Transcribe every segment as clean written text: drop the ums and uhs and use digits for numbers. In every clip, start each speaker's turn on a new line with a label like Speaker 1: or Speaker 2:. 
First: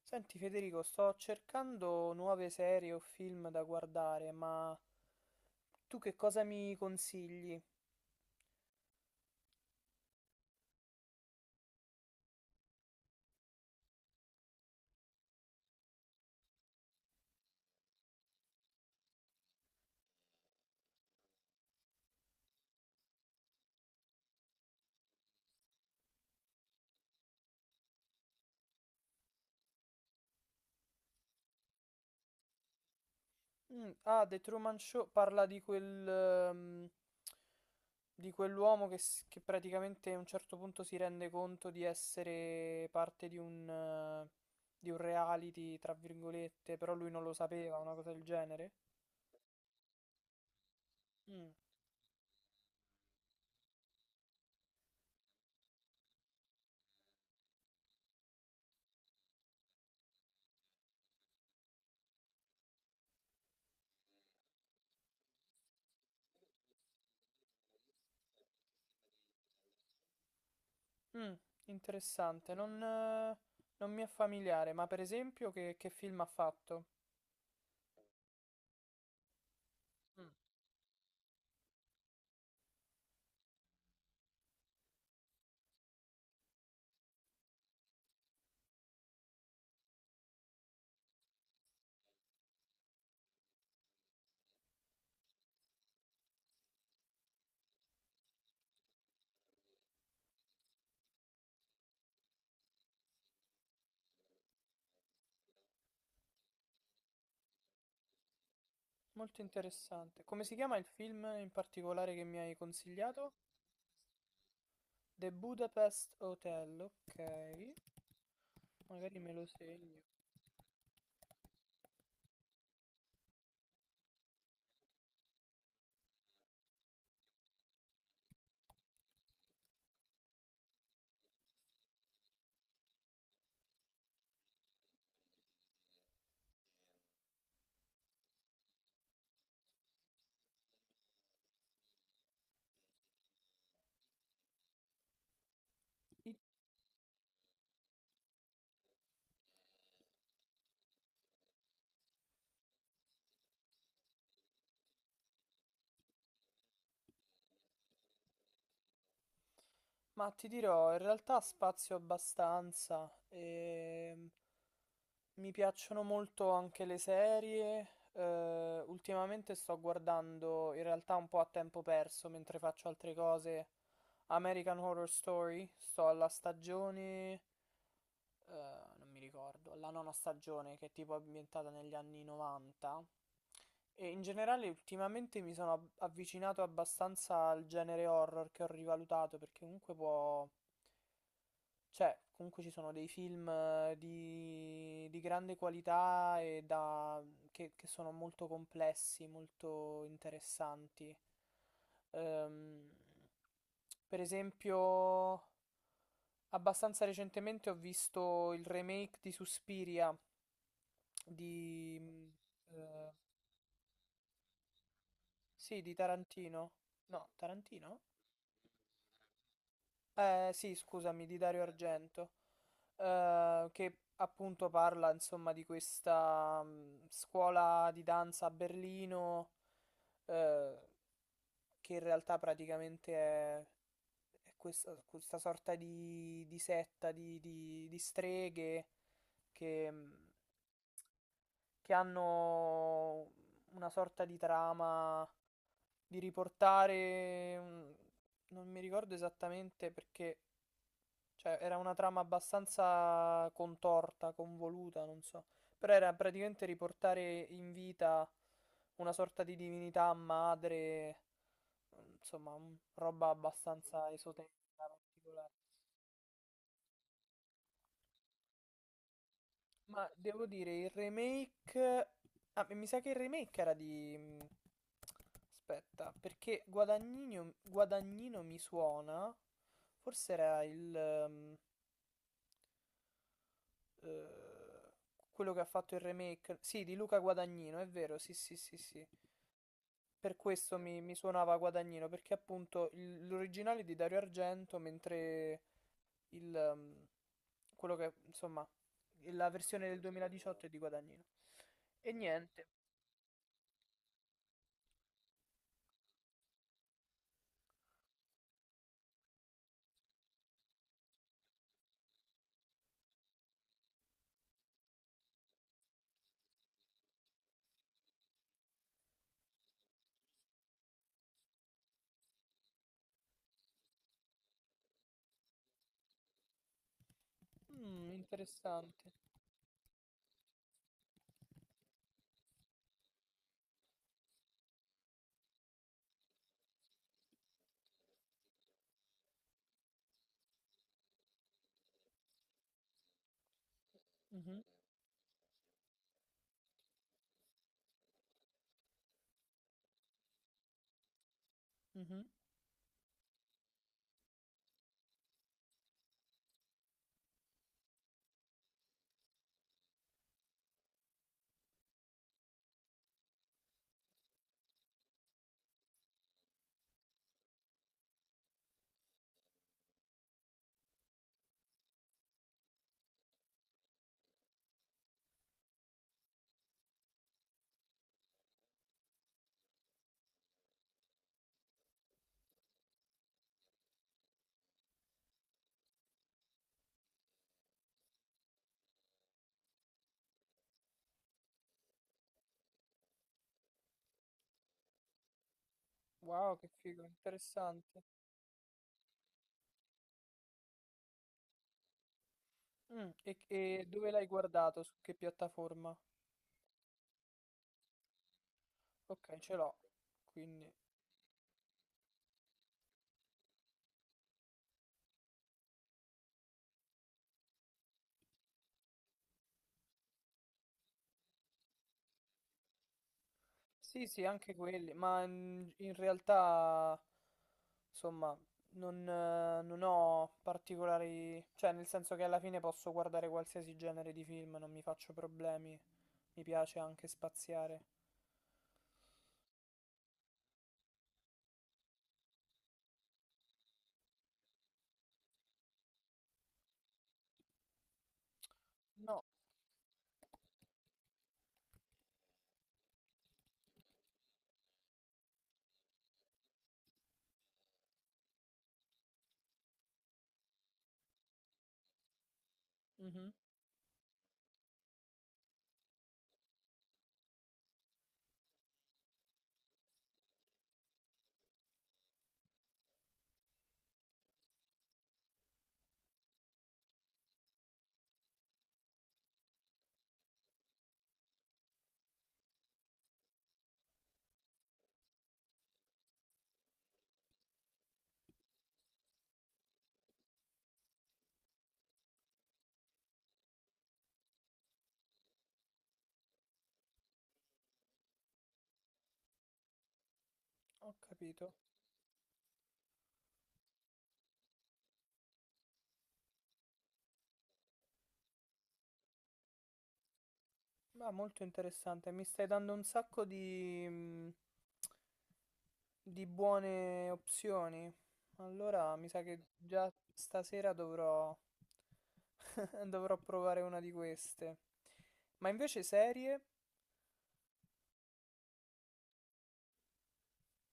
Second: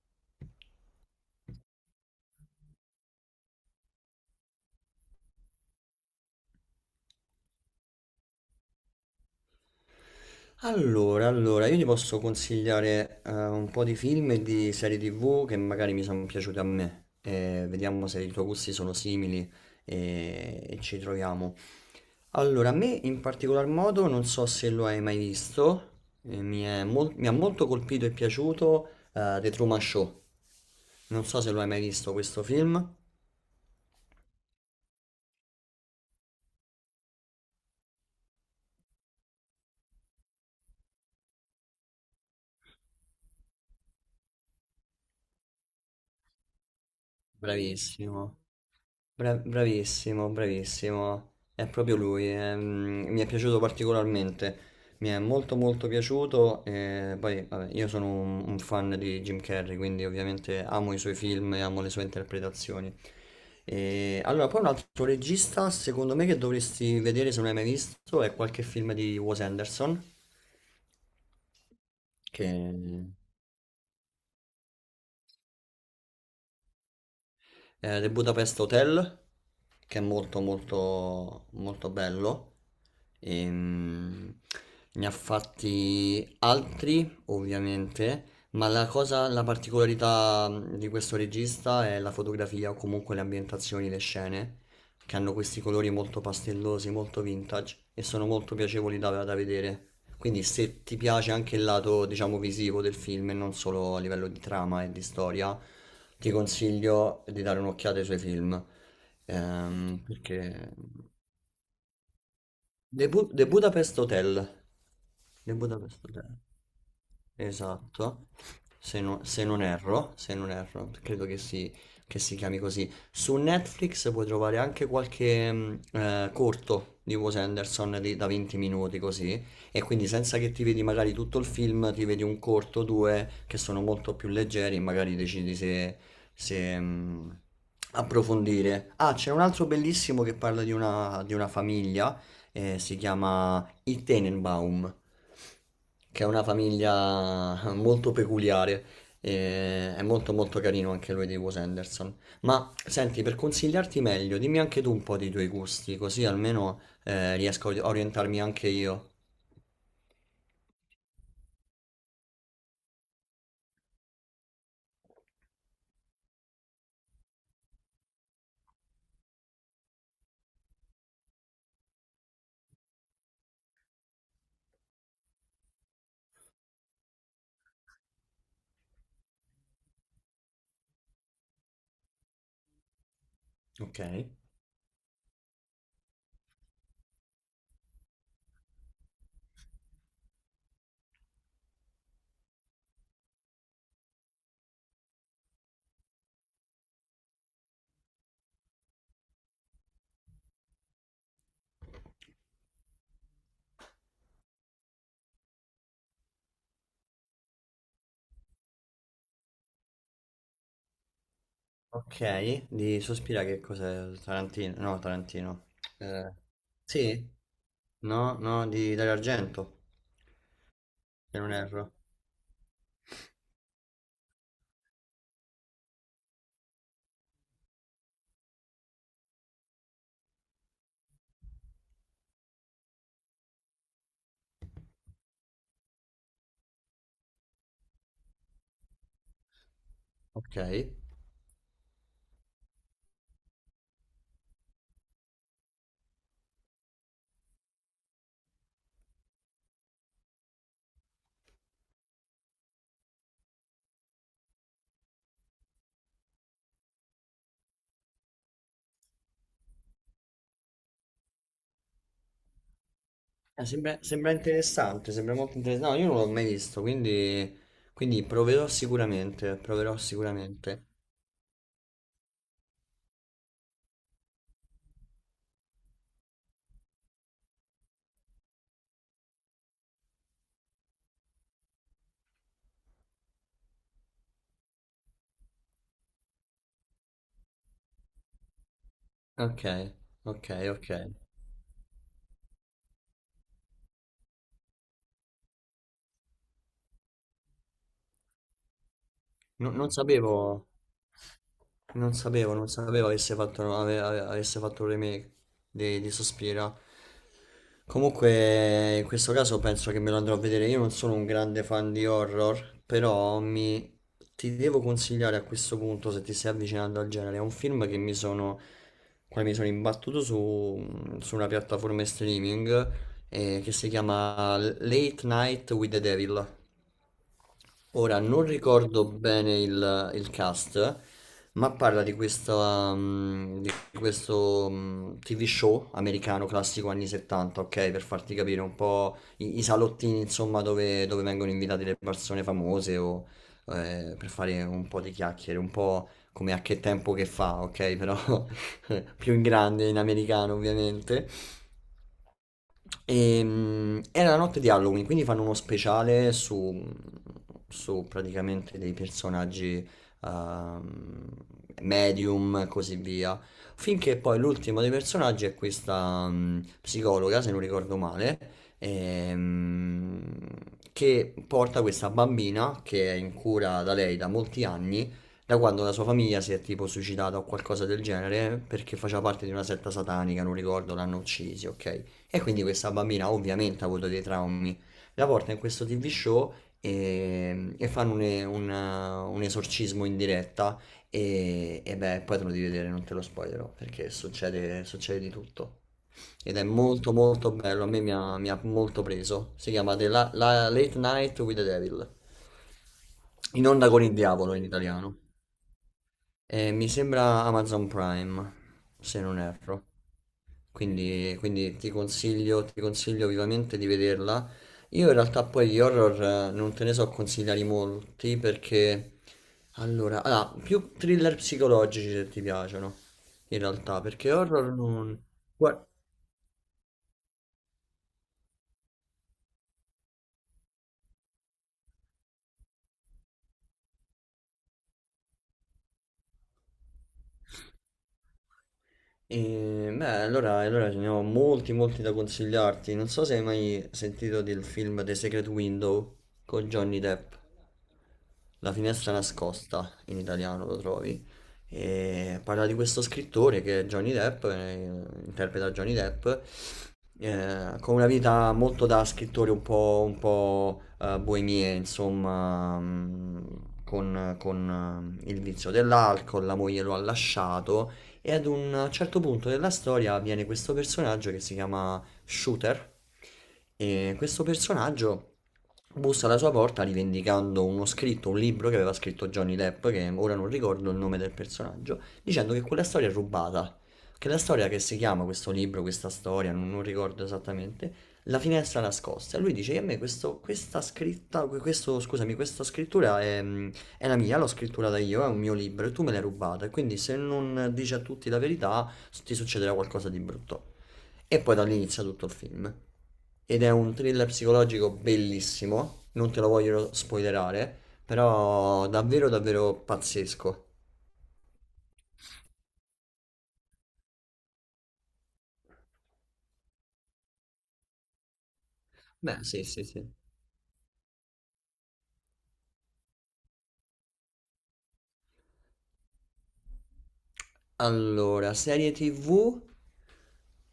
Speaker 1: Senti Federico, sto cercando nuove serie o film da guardare, ma tu che cosa mi consigli?
Speaker 2: Allora, io ti posso consigliare un po' di film e di serie TV che magari mi sono piaciute a me. Vediamo se i tuoi gusti sono simili e ci troviamo. Allora, a me in particolar modo, non so se lo hai mai visto, mi ha molto colpito e piaciuto The Truman Show. Non so se lo hai mai visto questo film.
Speaker 1: Mm, ah, The Truman Show parla di quel, di quell'uomo che, che praticamente a un certo punto si rende conto di essere parte di un reality, tra virgolette, però lui non lo sapeva, una cosa del
Speaker 2: Bravissimo.
Speaker 1: genere.
Speaker 2: Bravissimo, bravissimo,
Speaker 1: Mm,
Speaker 2: è proprio lui. Mi è piaciuto particolarmente, mi è molto molto piaciuto, e poi vabbè, io sono un fan di Jim Carrey, quindi ovviamente amo i suoi film e amo le sue interpretazioni. E allora, poi un altro regista, secondo me, che dovresti vedere se non hai mai visto, è qualche film di Wes Anderson.
Speaker 1: mm,
Speaker 2: Sì.
Speaker 1: interessante,
Speaker 2: Che
Speaker 1: non mi è familiare, ma per esempio che film ha fatto?
Speaker 2: The Budapest Hotel, che è
Speaker 1: Mm.
Speaker 2: molto molto molto bello. Ehm, ne ha fatti altri, ovviamente, ma la cosa, la particolarità di questo regista è la fotografia o comunque le ambientazioni, le scene che hanno questi colori molto pastellosi, molto vintage e sono molto piacevoli da vedere. Quindi se ti piace anche il lato, diciamo, visivo del film e non solo a livello di trama e di storia, ti consiglio di dare un'occhiata ai suoi film.
Speaker 1: Molto
Speaker 2: Ehm,
Speaker 1: interessante. Come si
Speaker 2: perché...
Speaker 1: chiama il film in particolare che mi hai consigliato?
Speaker 2: The Budapest Hotel.
Speaker 1: The
Speaker 2: The Budapest
Speaker 1: Budapest
Speaker 2: Hotel.
Speaker 1: Hotel, ok.
Speaker 2: Esatto, se
Speaker 1: Magari
Speaker 2: non,
Speaker 1: me lo
Speaker 2: se non
Speaker 1: segno.
Speaker 2: erro, se non erro, credo che si chiami così. Su Netflix puoi trovare anche qualche corto di Wes Anderson da 20 minuti così, e quindi senza che ti vedi magari tutto il film, ti vedi un corto, due, che sono molto più leggeri e magari decidi se, se, approfondire. Ah, c'è un altro bellissimo che parla di una famiglia, si chiama i Tenenbaum, che è
Speaker 1: I-
Speaker 2: una famiglia molto peculiare. E è molto molto carino anche lui di Wes Anderson. Ma senti, per consigliarti meglio, dimmi anche tu un po' dei tuoi gusti, così almeno riesco a orientarmi anche io.
Speaker 1: Ma ti dirò, in realtà spazio abbastanza. Mi piacciono molto anche le serie. Eh, ultimamente sto guardando, in realtà un po' a tempo perso, mentre faccio altre cose, American Horror Story. Sto alla stagione eh, non mi ricordo, la nona stagione che è tipo ambientata negli anni 90.
Speaker 2: Ok.
Speaker 1: E in generale ultimamente mi sono avvicinato abbastanza al genere horror che ho rivalutato perché comunque può... Cioè, comunque ci sono dei film di grande qualità e da, che sono molto complessi, molto interessanti. Ehm, per esempio, abbastanza recentemente ho visto il remake di Suspiria di,
Speaker 2: Ok, di Sospira che cos'è? Tarantino? No, Tarantino.
Speaker 1: sì, di
Speaker 2: Eh,
Speaker 1: Tarantino.
Speaker 2: sì?
Speaker 1: No, Tarantino?
Speaker 2: No, no, di Dario Argento,
Speaker 1: Sì, scusami,
Speaker 2: se
Speaker 1: di
Speaker 2: non
Speaker 1: Dario
Speaker 2: erro.
Speaker 1: Argento, che appunto parla, insomma, di questa scuola di danza a Berlino, eh, che in realtà praticamente è questa, questa sorta di setta di, di streghe che... mh,
Speaker 2: Ok.
Speaker 1: che hanno una sorta di trama di riportare, non mi ricordo esattamente perché, cioè era una trama abbastanza contorta, convoluta, non so, però era praticamente riportare in vita una sorta di divinità madre, insomma, roba
Speaker 2: Sembra,
Speaker 1: abbastanza
Speaker 2: sembra
Speaker 1: esoterica,
Speaker 2: interessante, sembra
Speaker 1: particolare.
Speaker 2: molto interessante. No, io non l'ho mai visto, quindi, proverò sicuramente, proverò
Speaker 1: Ma devo dire,
Speaker 2: sicuramente.
Speaker 1: il remake... Ah, mi sa che il remake era di... aspetta, perché Guadagnino, Guadagnino mi suona. Forse era il... eh, quello che ha fatto il remake. Sì, di Luca Guadagnino, è vero, sì, sì, sì, sì.
Speaker 2: Ok,
Speaker 1: Per
Speaker 2: ok,
Speaker 1: questo
Speaker 2: ok.
Speaker 1: mi suonava Guadagnino, perché appunto l'originale è di Dario Argento, mentre il... quello che, insomma, la
Speaker 2: No-
Speaker 1: versione
Speaker 2: non
Speaker 1: del 2018
Speaker 2: sapevo,
Speaker 1: è di Guadagnino. E
Speaker 2: non sapevo,
Speaker 1: niente.
Speaker 2: non sapevo avesse fatto un remake di Sospira. Comunque, in questo caso penso che me lo andrò a vedere. Io non sono un grande fan di horror, però ti devo consigliare a questo punto, se ti stai avvicinando al genere, è un film quale mi sono imbattuto su una piattaforma streaming che si chiama Late Night with the Devil. Ora non ricordo
Speaker 1: Interessante.
Speaker 2: bene il cast, ma parla di questo TV show americano classico anni 70, ok? Per farti capire un po' i salottini, insomma, dove vengono invitate le persone famose o per
Speaker 1: Mh-mh,
Speaker 2: fare un po' di chiacchiere, un po' come a che tempo che fa, ok? Però più in grande in americano, ovviamente.
Speaker 1: mh-mh.
Speaker 2: Era la notte di Halloween, quindi fanno uno speciale su praticamente dei personaggi ehm, medium e così via. Finché poi l'ultimo dei personaggi è questa psicologa, se non ricordo male, ehm, che porta questa bambina che è in cura da lei da molti anni, da quando la sua famiglia si è tipo suicidata o qualcosa del genere, perché faceva parte di una setta satanica, non ricordo, l'hanno uccisi, ok? E quindi questa bambina ovviamente ha avuto dei traumi. La porta in questo TV show e fanno un esorcismo in diretta e beh, poi te lo devi vedere, non te lo spoilerò, perché succede, succede di tutto. Ed
Speaker 1: Wow,
Speaker 2: è
Speaker 1: che figo,
Speaker 2: molto molto bello, a me
Speaker 1: interessante.
Speaker 2: mi ha molto preso. Si chiama Late Night with the Devil.
Speaker 1: E c
Speaker 2: In
Speaker 1: e
Speaker 2: onda con
Speaker 1: dove
Speaker 2: il
Speaker 1: l'hai
Speaker 2: diavolo in
Speaker 1: guardato? Su che
Speaker 2: italiano.
Speaker 1: piattaforma?
Speaker 2: Mi sembra Amazon Prime, se
Speaker 1: Okay,
Speaker 2: non
Speaker 1: ce l'ho.
Speaker 2: erro.
Speaker 1: Quindi
Speaker 2: Quindi, ti consiglio vivamente di vederla. Io in realtà poi gli horror non te ne so consigliare molti perché. Allora, più thriller psicologici se ti piacciono, in realtà,
Speaker 1: sì, sì,
Speaker 2: perché
Speaker 1: anche
Speaker 2: horror
Speaker 1: quelli,
Speaker 2: non.
Speaker 1: ma, mhmm,
Speaker 2: Guarda.
Speaker 1: in realtà, somma, non ho particolari cioè, nel senso che alla fine posso guardare qualsiasi genere di film, non mi faccio problemi. Mi piace anche spaziare.
Speaker 2: E, beh, allora ce ne ho molti, molti da consigliarti. Non so se hai mai sentito del film The Secret Window con Johnny Depp. La finestra nascosta, in italiano lo trovi. E parla di questo scrittore che è Johnny Depp, interpreta Johnny Depp, con una vita molto da scrittore un po', boemia, insomma,
Speaker 1: Mh-mh,
Speaker 2: con, il vizio dell'alcol, la moglie lo ha lasciato e ad un certo punto della storia viene questo personaggio che si chiama Shooter e questo personaggio bussa alla sua porta rivendicando uno scritto, un libro che aveva scritto Johnny Depp, che ora non ricordo il nome del personaggio, dicendo che quella storia è rubata. Che la storia che si chiama questo libro, questa storia, non ricordo esattamente, La finestra nascosta. E lui dice che a me questa scritta, questo, scusami, questa scrittura è, è la mia, l'ho scrittata io, è un mio libro e tu me l'hai rubata. E quindi se non dici a tutti la verità, ti succederà qualcosa di brutto.
Speaker 1: ho
Speaker 2: E
Speaker 1: capito.
Speaker 2: poi da lì inizia tutto il film. Ed è un thriller psicologico bellissimo, non te lo voglio spoilerare, però davvero davvero pazzesco.
Speaker 1: Ma molto interessante, mi stai dando un sacco di, di buone opzioni. Allora mi sa che
Speaker 2: Beh, sì, sì,
Speaker 1: già
Speaker 2: sì.
Speaker 1: stasera dovrò, dovrò provare una di queste. Ma invece serie?
Speaker 2: Allora, serie TV.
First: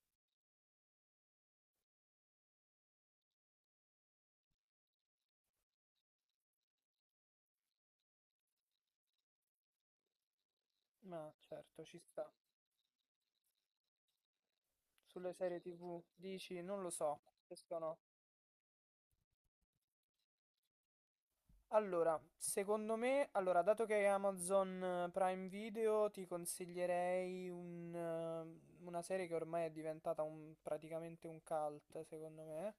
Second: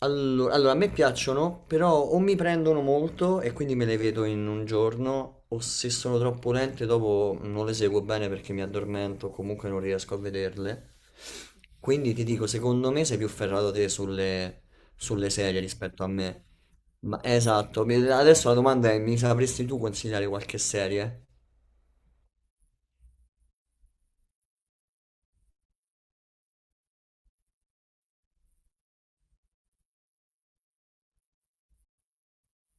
Speaker 2: Allora, a me piacciono, però o mi prendono molto e quindi me le vedo in un giorno, o se sono troppo lente dopo non le seguo bene perché mi addormento, comunque non riesco a vederle.
Speaker 1: Ma certo, ci
Speaker 2: Quindi ti
Speaker 1: sta.
Speaker 2: dico, secondo me sei più ferrato te sulle
Speaker 1: Sulle
Speaker 2: serie
Speaker 1: serie TV
Speaker 2: rispetto a me.
Speaker 1: dici, non lo so,
Speaker 2: Ma
Speaker 1: questo
Speaker 2: esatto,
Speaker 1: no.
Speaker 2: adesso la domanda è, mi sapresti tu consigliare qualche serie?
Speaker 1: Allora, secondo me, allora, dato che è Amazon Prime Video, ti consiglierei una serie che ormai è diventata praticamente un cult, secondo me,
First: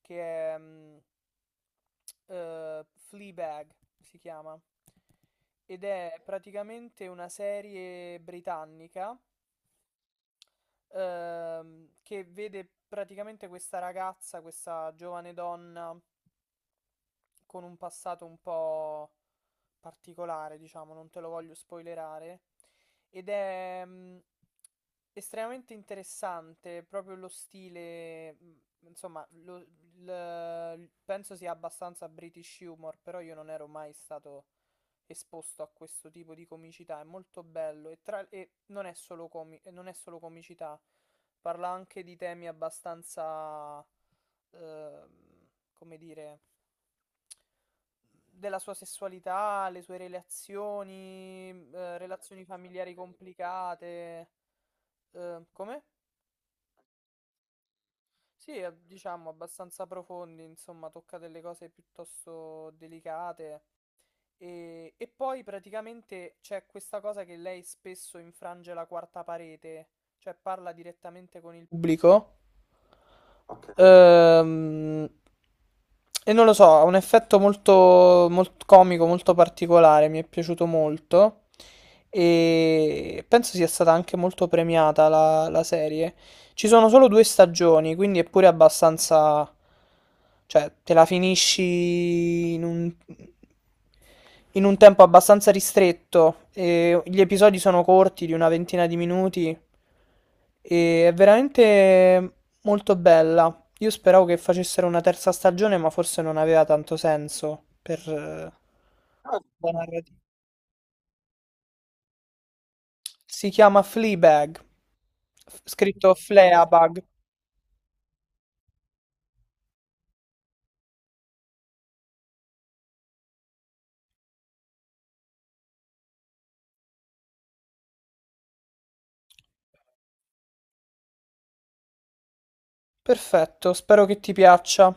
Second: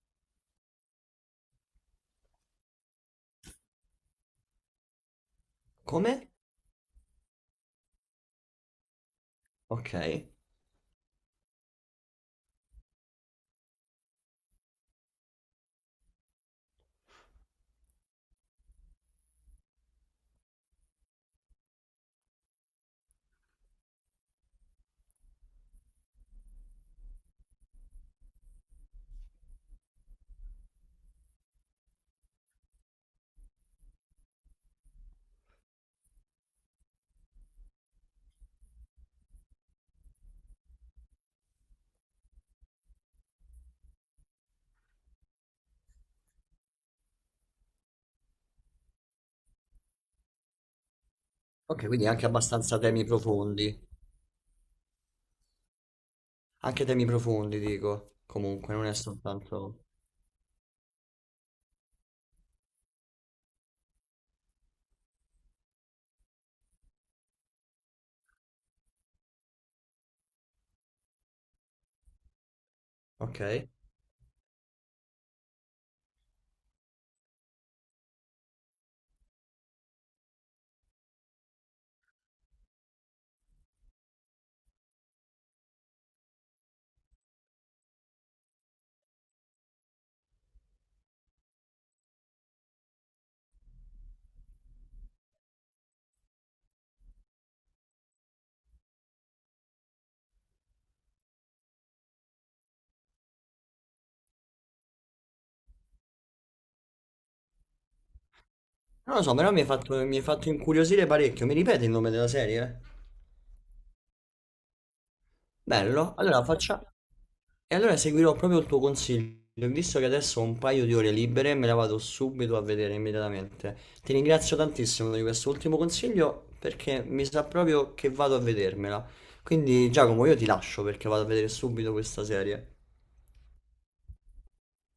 Speaker 1: che è Fleabag, si chiama, ed è
Speaker 2: Come?
Speaker 1: praticamente una serie britannica
Speaker 2: Ok.
Speaker 1: che vede praticamente questa ragazza, questa giovane donna con un passato un po' particolare, diciamo, non te lo voglio spoilerare. Ed è estremamente interessante proprio lo stile, insomma, penso sia abbastanza British humor, però io non ero mai stato esposto a questo tipo di comicità, è molto bello e, e non è solo e non è solo comicità, parla anche di temi abbastanza, ehm, come dire della sua sessualità, le sue relazioni,
Speaker 2: Ok, quindi anche
Speaker 1: relazioni
Speaker 2: abbastanza
Speaker 1: familiari
Speaker 2: temi profondi.
Speaker 1: complicate. Come?
Speaker 2: Anche temi profondi, dico.
Speaker 1: Sì,
Speaker 2: Comunque, non è
Speaker 1: diciamo
Speaker 2: soltanto.
Speaker 1: abbastanza profondi, insomma, tocca delle cose piuttosto delicate. E poi praticamente c'è questa cosa che lei spesso infrange la quarta parete, cioè parla direttamente con il pubblico.
Speaker 2: Ok.
Speaker 1: Ehm, e non lo so, ha un effetto molto, molto comico, molto particolare, mi è piaciuto molto e penso sia stata anche molto premiata la, la serie. Ci sono solo due stagioni, quindi è pure abbastanza... cioè, te la finisci in un tempo abbastanza ristretto. E gli episodi sono corti, di una ventina di minuti, e è veramente molto bella. Io speravo che facessero una terza stagione, ma forse non aveva tanto senso per
Speaker 2: Non lo so,
Speaker 1: ah,
Speaker 2: però mi hai
Speaker 1: la
Speaker 2: fatto, mi
Speaker 1: narrativa.
Speaker 2: hai fatto incuriosire parecchio. Mi ripeti il nome della serie?
Speaker 1: Si chiama Fleabag, scritto
Speaker 2: Bello.
Speaker 1: Fleabag.
Speaker 2: E allora seguirò proprio il tuo consiglio. Visto che adesso ho un paio di ore libere, me la vado subito a vedere immediatamente. Ti ringrazio tantissimo di questo ultimo consiglio perché mi sa proprio che vado a vedermela. Quindi, Giacomo, io ti lascio perché vado a vedere subito questa serie.
Speaker 1: Perfetto, spero che ti piaccia.